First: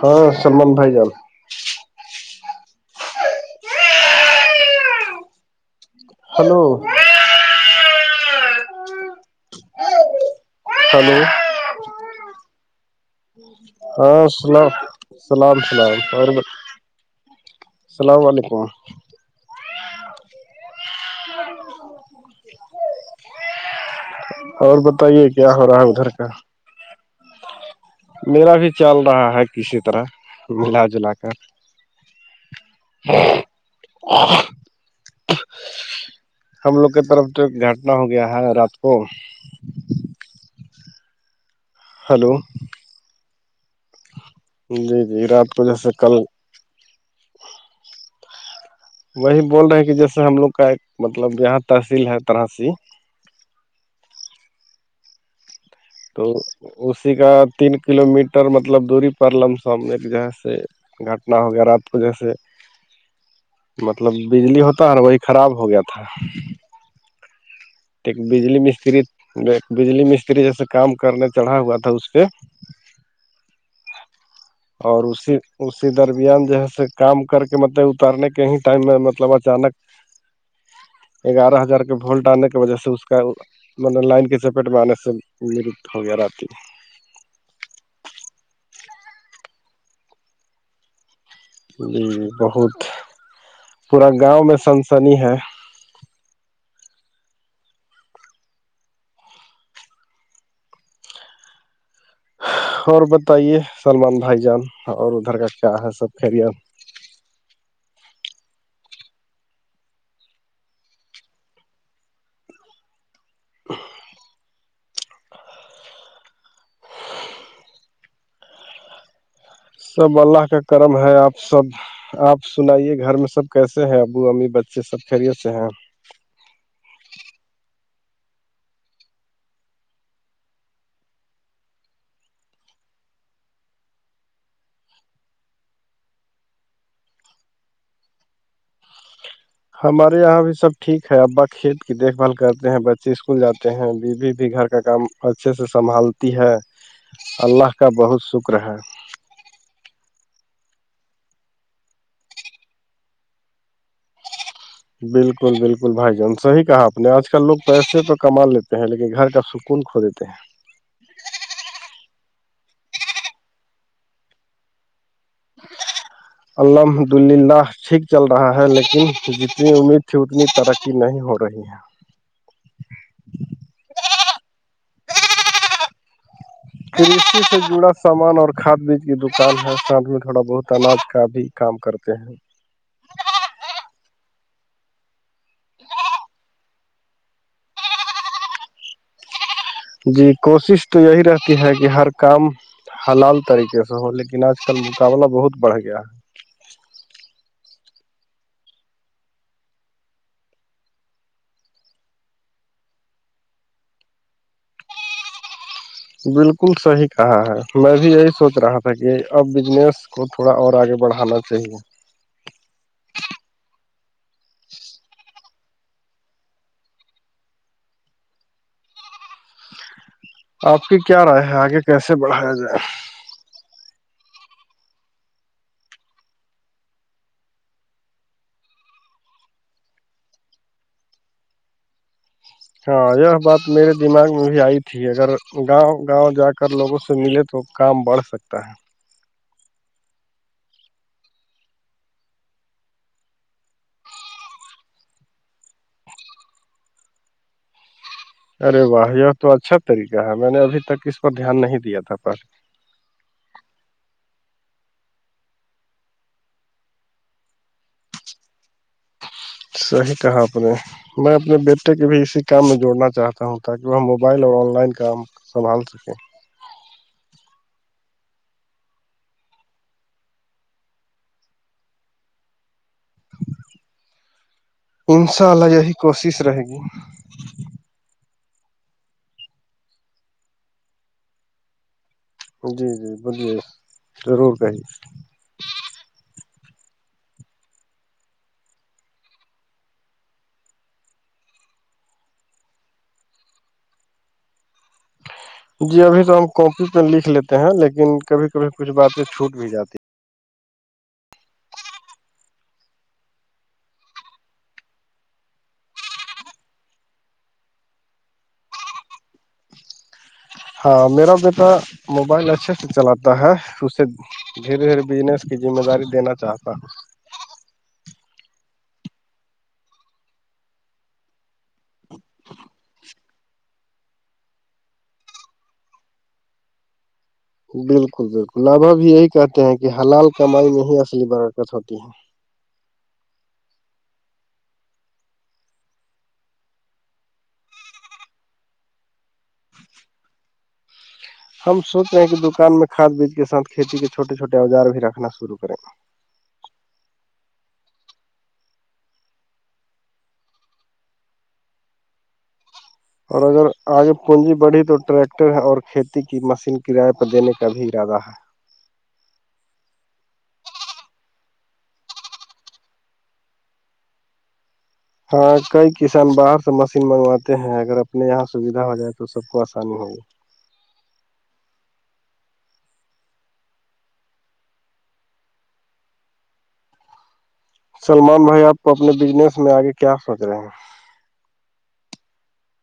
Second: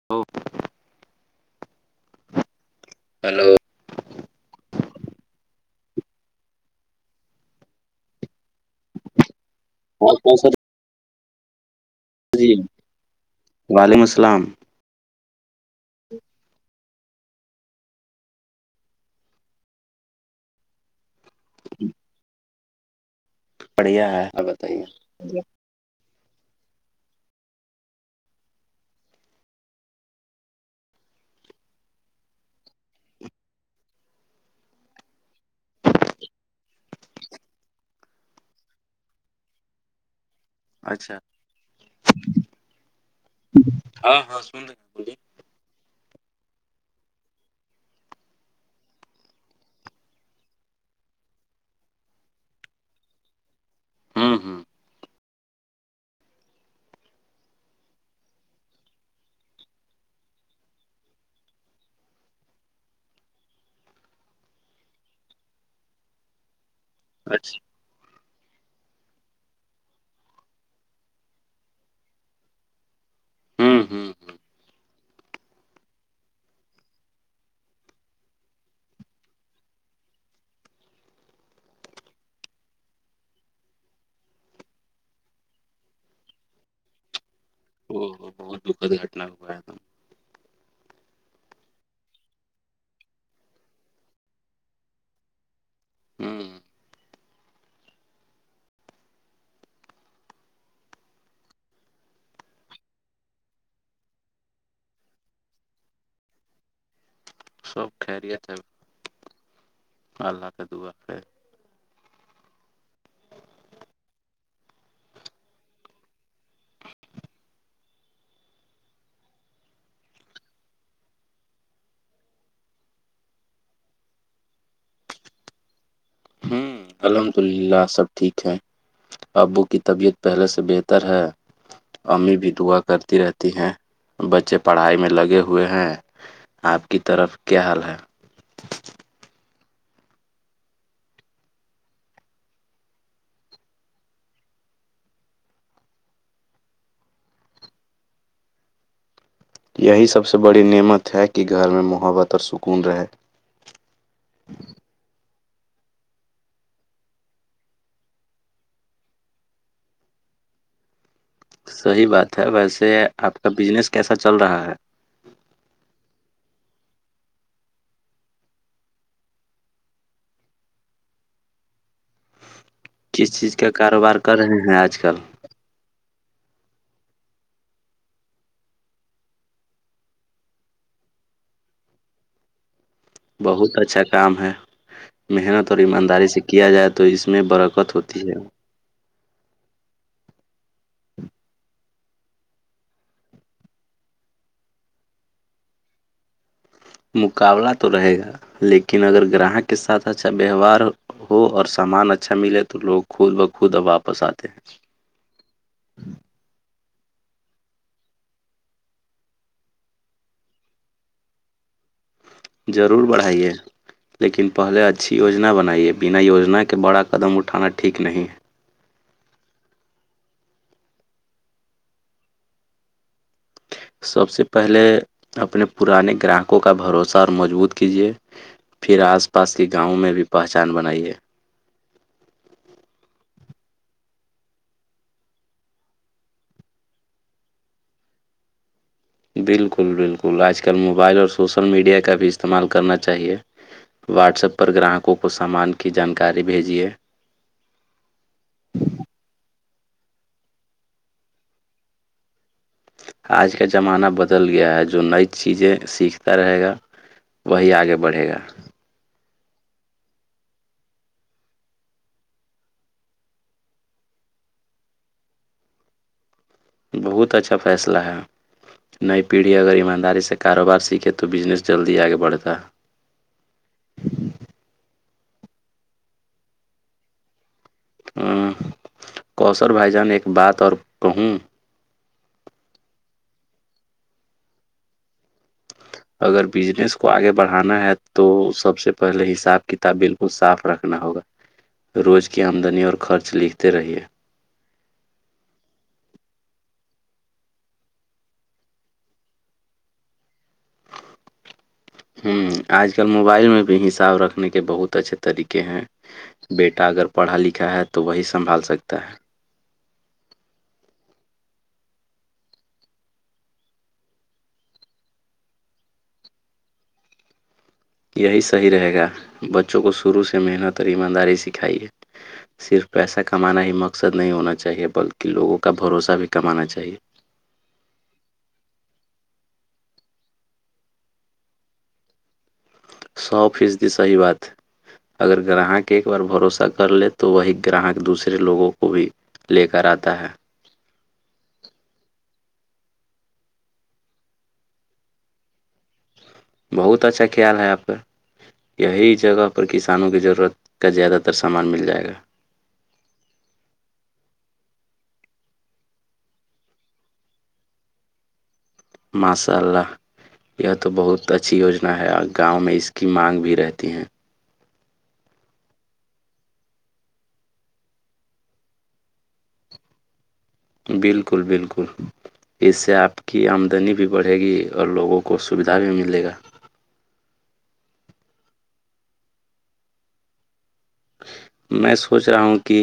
ہاں سلمان بھائی جان ہلو ہلو اور کوہت ساری خو جی وعلیکم ہاں السلام سناؤ اللام اللام اللام علیکم [inaudible] پڑھیا ہے اور بتائیے کیا ہو رہا ہے ادھر کا میرا بھی چل رہا ہے کسی طرح ملا جلا کر ھم ہم لوگ کی طرف تو ایک گھٹنا ہو گیا ہے رات کو اچھا ہلو ہاں ہاں سن رہے ہیں جی بولیے جی رات کو جیسے کل وہی بول رہے ہیں کہ جیسے ہم لوگ کا ایک مطلب یہاں تحصیل ہے ترحسی ہاں ہاں تو اسی کا تین کلو میٹر مطلب دوری پر لم سم ایک جگہ سے گھٹنا ہوغیرہ تو جیسے مطلب بجلی ہوتا ہے نا وہی خراب ہو گیا تھا اچھا بجلی مستری بجلی مستری جیسے کام کرنے چڑھا ہوا تھا اس پہ ہوں ہوں ہوں اور اسی اسی درمیان جو ہے س کام کر کے مطلب اترنے کے ہی ٹائم میں مطلب اچانک گیارہ ہزار کے وولٹ آنے کی وجہ سے اس کا مطلب لائن کی چپیٹ میں آنے سے مرد ہو گیا راتتی ا بہت دکھد گٹنا ہوایا تھا جی بہت پورا گاؤں میں سنسنی ہے ہاں اور بتائیے سلمان بھائی جان اور ادھر کا کیا ہے سب خری سب خریت ہے اللہ کے دعا کے سب اللہ کا کرم ہے آپ سب آپ سنائیے گھر میں سب کیسے ہیں ابو امی بچے سب خیریت سے ہیں ہوں الحمد اللہ سب ٹھیک ہے ابو کی طبیعت پہلے سے بہتر ہے امی بھی دعا کرتی رہتی ہیں بچے پڑھائی میں لگے ہوئے ہیں آپ کی طرف کیا حال ہے ہمارے یہاں بھی سب ٹھیک ہے ابا کھیت کی دیکھ بھال کرتے ہیں بچے اسکول جاتے ہیں بیوی بھی گھر کا کام اچھے سے سنبھالتی ہے اللہ کا بہت شکر ہے یہی سب سے بڑی نعمت ہے کہ گھر میں محبت اور سکون رہے بالکل بالکل بھائی جان صحی کہا آپ نے آج کل لوگ پیسے تو کما لیتے ہیں لیکن گھر کا کون کھو دیتے ہیں صحیح بات ہے ویسے آپ کا بزنس کیسا چل رہا ہے ہ الحمد للہ ٹھیک چل رہا ہے لیکن جتنی امید تھی اتنی ترقی ا نہیں ہو رہی ہے کس چیز کا کاروبار کر رہے ہیں آج کل کرشی سے جڑا سامان اور کھاد بیج کی دکان ہے سھ میں تھوڑا بہت اناج کا بھی کام کرتے ہیں بہت اچھا کام ہے محنت اور ایمانداری سے کیا جائے تو اس میں برکت ہوتی ہے جی کوشش تو یہی رہتی ہے کہ ہر کام حلال طریقے سے ہو لیکن آج کل مقابلہ بہت بڑھ گیا ہے مقابلہ تو رہے گا لیکن اگر گراہک کے ساتھ اچھا ویوہار ہو اور سامان اچھا ملے تو لوگ خود بخود اب واپس آتے ہیں بالکل صحیح کہا ہے میں بھی یہی سوچ رہا تھا کہ اب بجنس اس کو تھوڑا اور آگے بڑھانا چاہیے ضرور بڑھائیے لیکن پہلے اچھی یوجنا بنائی ہے بنا یوجنا کے بڑا قدم اٹھانا ٹھیک نہیں ہے آپ کی کیا رائے ہے آگے کیسے بڑھایا جائے سب سے پہلے اپنے پرانے گراہکوں کا بھروسہ اور مضبوط کیجیے پھر آس پاس کے گاؤں میں بھی پہچان بنائیے ہاں یہ بات میرے دماغ میں بھی آئی تھی اگر گاؤں گاؤں جا کر لوگوں سے ملے تو کام بڑھ سکتا ہے بالکل بالکل آج کل موبائل اور سوشل میڈیا کا بھی استعمال کرنا چاہیے واٹسپ پر گراہکوں کو سامان کی جانکاری بھیجیے ارے واہ یہ تو اچھا طریقہ ہے میں نے ابھی تک اس پر دھیان نہیں دیا تھا پر آج کا زمانہ بدل گیا ہے جو نئی چیزیں سیکھتا رہے گا وہی آگے بڑھے گا صحیح کہا آپ نے میں اپنے بیٹے کے بھی اسی کام میں جوڑنا چاہتا ہوں تاکہ وہ موبائل اور آن لائن کام سنبھال سکیں بہت اچھا فیصلہ ہے نئی پیڑھی اگر ایمانداری سے کاروبار سیکھے تو بزنس جلدی آگے بڑھتا انشاء اللہ یہی کوشش رہے گی ہ کوشر بھائی جان ایک بات اور کہوں جی جی بلیے ضرور کہیے اگر بزنس کو آگے بڑھانا ہے تو سب سے پہلے حساب کتاب بالکل صاف رکھنا ہوگا روز کی آمدنی اور خرچ لکھتے رہیے جی ابھی تو ہم کاپی پہ لکھ لیتے ہیں لیکن کبھی کبھی کچھ باتیں چھوٹ بھی جاتی ہیں۔ ہوں آج کل موبائل میں بھی حساب رکھنے کے بہت اچھے طریقے ہیں بیٹا اگر پڑھا لکھا ہے تو وہی سنبھال سکتا ہے ہاں میرا بیٹا موبائل اچھے سے چلاتا ہے اسے دھیرے دھیرے بجنس کی ذمہ داری دینا چاہتا ہوں یہی صحیح رہے گا بچوں کو شروع سے محنت اور ایمانداری سکھائیے صرف پیسہ کمانا ہی مقصد نہیں ہونا چاہیے بلکہ لوگوں کا بھروسہ بھی کمانا چاہیے بالکل بالکل نبھا بھی یہی کہتے ہیں کہ حلال کمائی میں ہی اصلی برکت ہوتی ہے سو فیصدی صحیح بات اگر گراہک ایک بار بھروسہ کر لے تو وہی گراہک دوسرے لوگوں کو بھی لے کر آتا ہے ہم سوچ رہے ہیں کہ دکان میں کاد بیج کے سھ کھیتی کے چھوٹے چھٹے اوزار بھی رکھنا شرع کریں بہت اچھا خیال ہے آپ پ [unintelligible] یہی جگہ پر کسانوں کی ضرورت کا زیادہ تر سامان مل جائے گا اور اگر آگے پونجی بڑھی تو ٹریکٹر اور کھیتی کی مشین کرای پرہ دینے کا بھی ارادہ ہے ماشاء اللہ یہ تو بہت اچھی یوجنا ہے اور گاؤں میں اس کی مانگ بھی رہتی ہیں ہاں کئی کسان باہر سے مشین منگواتے ہیں اگر اپنے یہاں سویدھا ہو جائے تو سب کو آسانی ہوگی بالکل بالکل اس سے آپ کی آمدنی بھی بڑھے گی اور لوگوں کو سویدھا بھی ملے گا سلمان بھائی آپ کو اپنے بزنس میں آگے کیا سوچ رہے ہیں میں سوچ رہا ہوں کہ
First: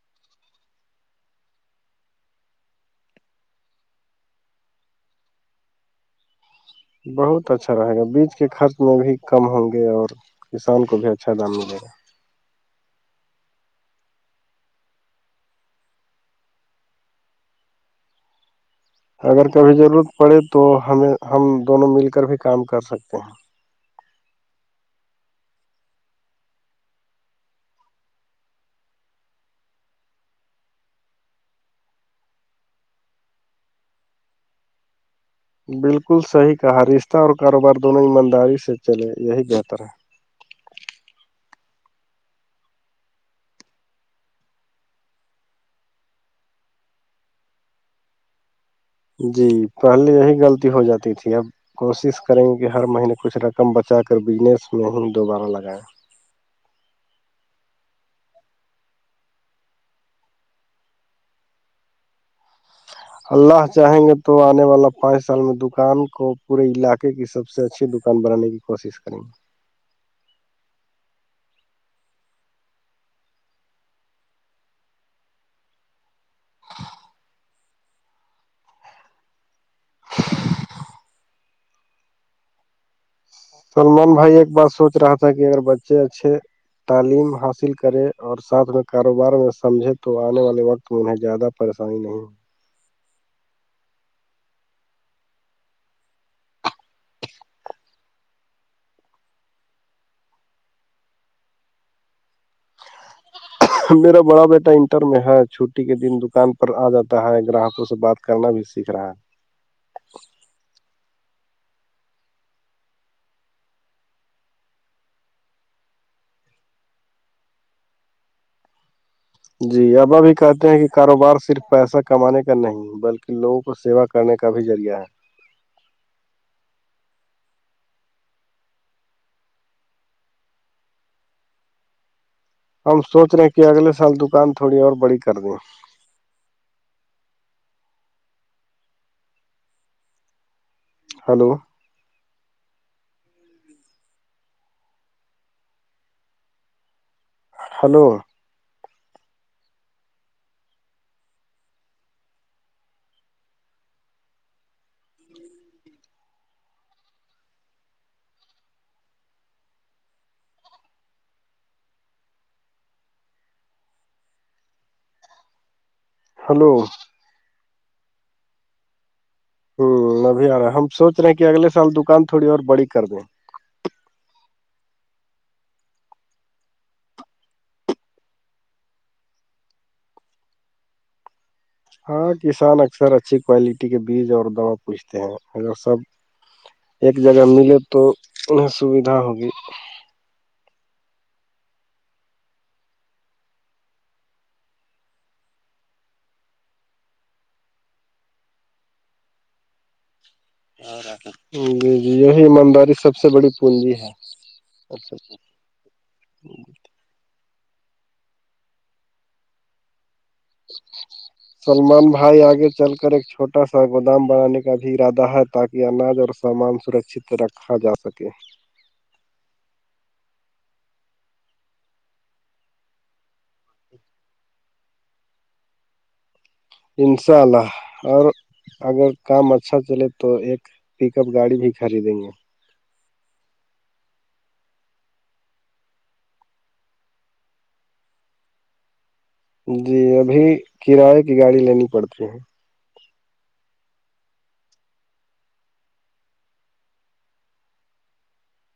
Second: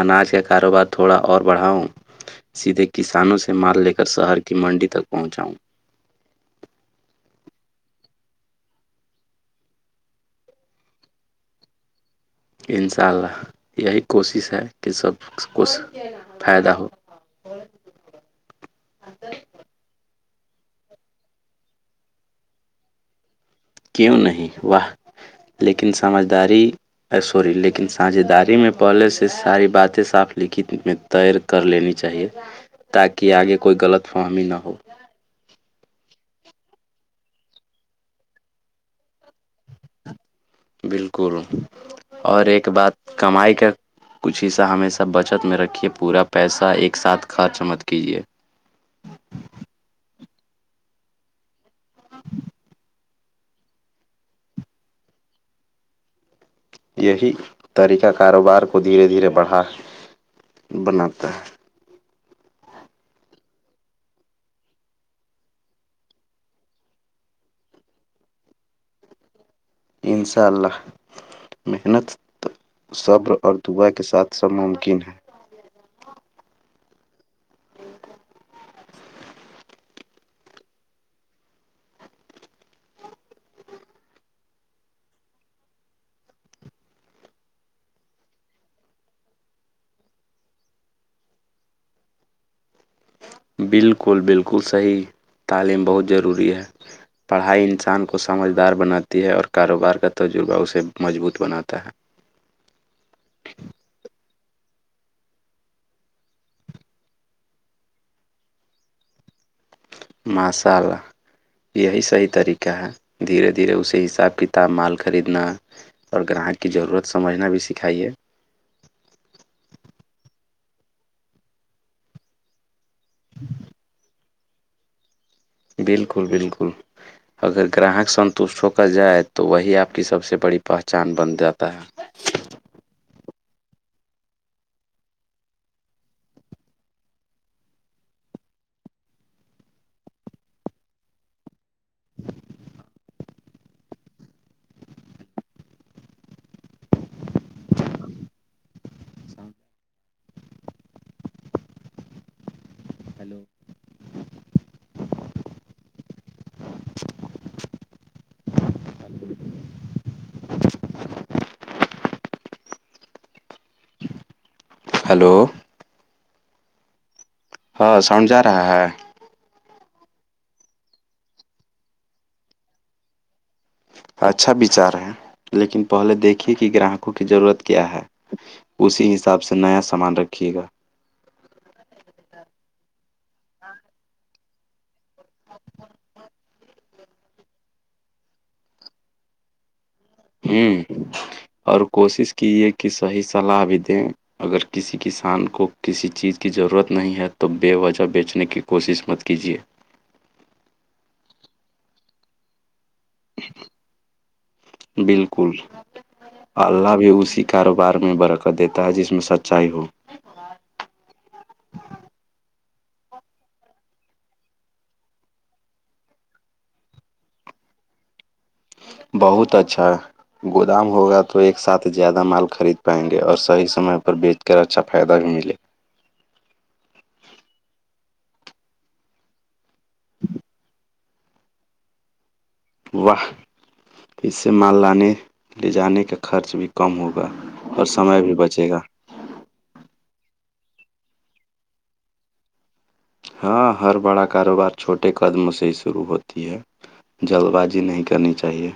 اناج کا کاروبار تھوڑا اور بڑھاؤں سیدھے کسانوں سے مال لے کر شہر کی منڈی تک پہنچاؤں بہت اچھا رہے گا بیج کے خرچ میں بھی کم ہوں گے اور کسان کو بھی اچھا دام ملے گا ان شاء اللہ یہی کوشش ہے کہ سب کچھ فائدہ ہو اگر کبھی ضرورت پڑے تو ہمیں ہم دونوں مل کر بھی کام کر سکتے ہیں کیوں نہیں وہاہ لیکن سمجھداری ا سوری لیکن ساجھداری میں پہلے سے ساری باتیں صاف لکھی میں تیر کر لینی چاہیے تاکہ آگے کوئی غلط فہمی نہ ہو بالکل صحیح کہا رشتہ اور کاروبار دونوں ایمانداری سے چلے یہی بہتر ہے بالکل اور ایک بات کمائی کا کچھ حصہ ہمیشہ بچت میں رکھیے پورا پیسہ ایک ساتھ خرچ مت کیجیے جی پہلے یہی غلطی ہو جاتی تھی اب کوشش کریں گے کہ ہر مہینے کچھ رقم بچا کر بجنس میں ہی دوبارہ لگائیں یہی طریقہ کاروبار کو دھیرے دھیرے بڑھا بناتا ہے اللہ چاہیں گے تو آنے والا پانچ سال میں دکان کو پورے علاقے کی سب سے اچھی دکان دکان بنانے کی کوشش کریں گے انشاء اللہ محنت صبر اور دعا کے ساتھ سب ممکن ہے [unintelligible] [inaudible] سلمان بھائی ایک بار سوچ رہا تھا کہ اگر بچے اچھے تعلیم حاصل کرے اور ساتھ میں کاروبار میں سمجھے تو آنے والے وقت تو انہیں زیادہ پریشانی نہیں بالکل بالکل صحیح تعلیم بہت ضروری ہے پڑھائی انسان کو سمجھدار بناتی ہے اور کاروبار کا تجربہ اسے مضبوط بناتا ہے میرا بڑا بیٹا انٹر میں ہے چھٹی کے دن دکان پر آ جاتا ہے گراہکوں سے بات کرنا بھی سیکھ رہا ہے مسء ال [unintelligible] یہی صحیح طریقہ ہے دھیرے دھیرے اسے حساب کتاب مال خریدنا اور گراہک کی ضرورت سمجھنا بھی سکھائیے جی اب اب بھی کہتے ہیں کہ کاروبار صرف پیسہ کمانے کا نہیں بلکہ لوگوں کو سیوا کرنے کا بھی ذریعہ ہے بالکل بالکل اگر گراہک سنتوشٹ ہو کر جائے تو وہی آپ کی سب سے بڑی پہچان بن جاتا ہے [inaudible] ہم سوچ رہے ہیں کہ اگلے سال دکان تھوڑی اور بڑی کر دی ہلو [unintelligible] ہلو [unintelligible] ہے ہلو ہلو [unintelligible] ہلو [unintelligible] ہاں ساؤنڈ جا رہا ہے ہوں ابھی آ رہا ہے ہم سوچ رہے ہیں کہ اگلے سال دکان تھوڑی اور بڑی کر دیں اچھا بچار ہے لیکن پہلے دیکھیے کہ گراہکوں کی ضرورت کیا ہے اسی حساب سے نیا سامان رکھیے گا [unintelligible] ہاں کسان اکثر اچھی کوالٹی کے بیج اور دوا پوستے ہیں مگر سب ایک جگہ ملے تو انہیں سویدھا ہوگی ہوں اور کوشش کیے کہ صحی صلاح بھی دیں اگر کسی کسان کو کسی چیز کی ضرورت نہیں ہے تو بے وجہ بیچنے کی کوشش مت کیجیے جی جی یہی ایمانداری سب [unintelligible] سب سے بڑی پونجی ہے اچی بالکل [unintelligible] اللہ بھی اس [unintelligible] کاروبار میں برکت دیتا ہے جس میں سچائی ہو سلمان بھائی آگے چل کر ایک چھوٹا سا گودام بنانے کا بھی ارادہ ہے تاکہ اناج اور سامان سرکچت رکھا جا سکے [unintelligible] بہت اچھا [unintelligible] گودام ہوگا تو ایک ساتھ زیادہ مال خرید پائیں گے اور صحیح سمے پر بیچ کر اچھا فائدہ بھی ملے [unintelligible] انشاء اللہ اور اگر کام اچھا چلے تو ایک پک اپ گاڑی بھی خریدیں گے واہ پ سے ماللہ نے لے جانے کا خرچ بھی کم ہوگا اور سمے بھی بچے گا جی ابھی کرائے کی گاڑی لینی پڑتی ہے ہاں ہر بڑا کاروبار چھوٹے قدم سے ہی شروع ہوتی ہے جلد بازی نہیں کرنی چاہیے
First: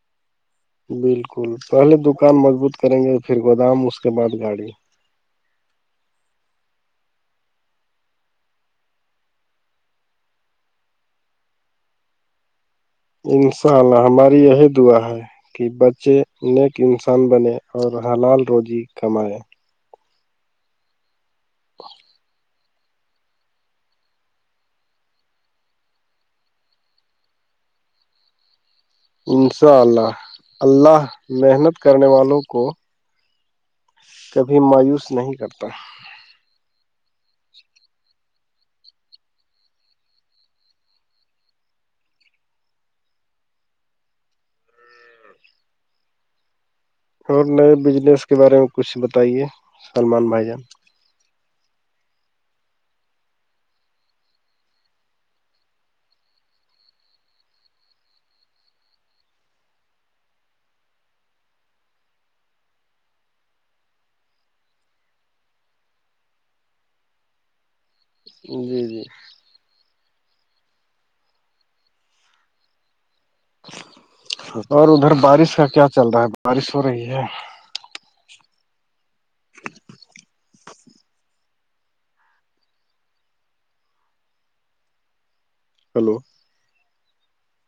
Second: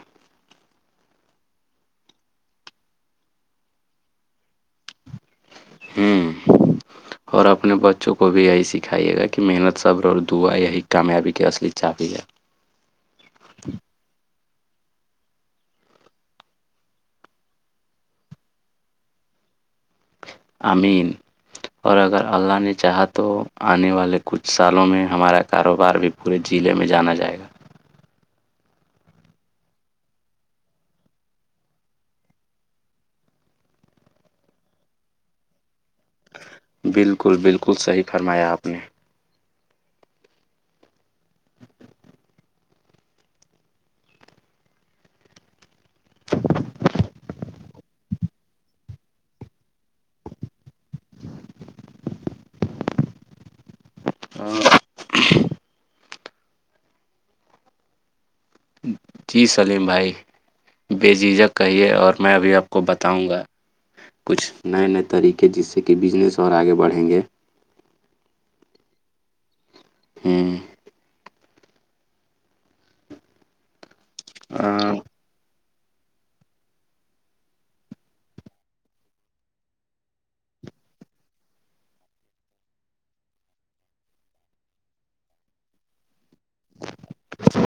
بالکل پہلے دکان مضبوط کریں گے پھر گودام اس کے بعد گاڑی ہوں [unintelligible] [inaudible] اور اپنے بچوں کو بھی یہی سکھائیے گا کہ محنت صبر اور دعا یہی کامیابی کے اصلی چاپی جائے انشاء اللہ ہماری یہی دعا ہے کہ بچے نیک انسان بنے اور حلال روزی کمائے امین اور اگر اللہ نے چاہا تو آنے والے کچھ سالوں میں ہمارا کاروبار بھی پورے ضلعے میں جانا جائے گا انشاء اللہ اللہ محنت کرنے والوں کو کبھی مایوس نہیں کرتا بالکل بالکل صحیح فرمایا آپ نے اور نئے بزنس کے بارے میں کچھ بتائیے سلمان بھائی جان ہ [unintelligible] جی سلیم بھائی بے جیجا کہیے اور میں ابھی آپ کو بتاؤں گا کچھ نئے نئے طریقے جس سے کہ بزنس اور آگے بڑھیں گے جی جی ہاں [unintelligible] اور ہ ادھر بارش کا کیا چل رہا ہے بارش ہو رہی ہے [inaudible] ہلو [inaudible]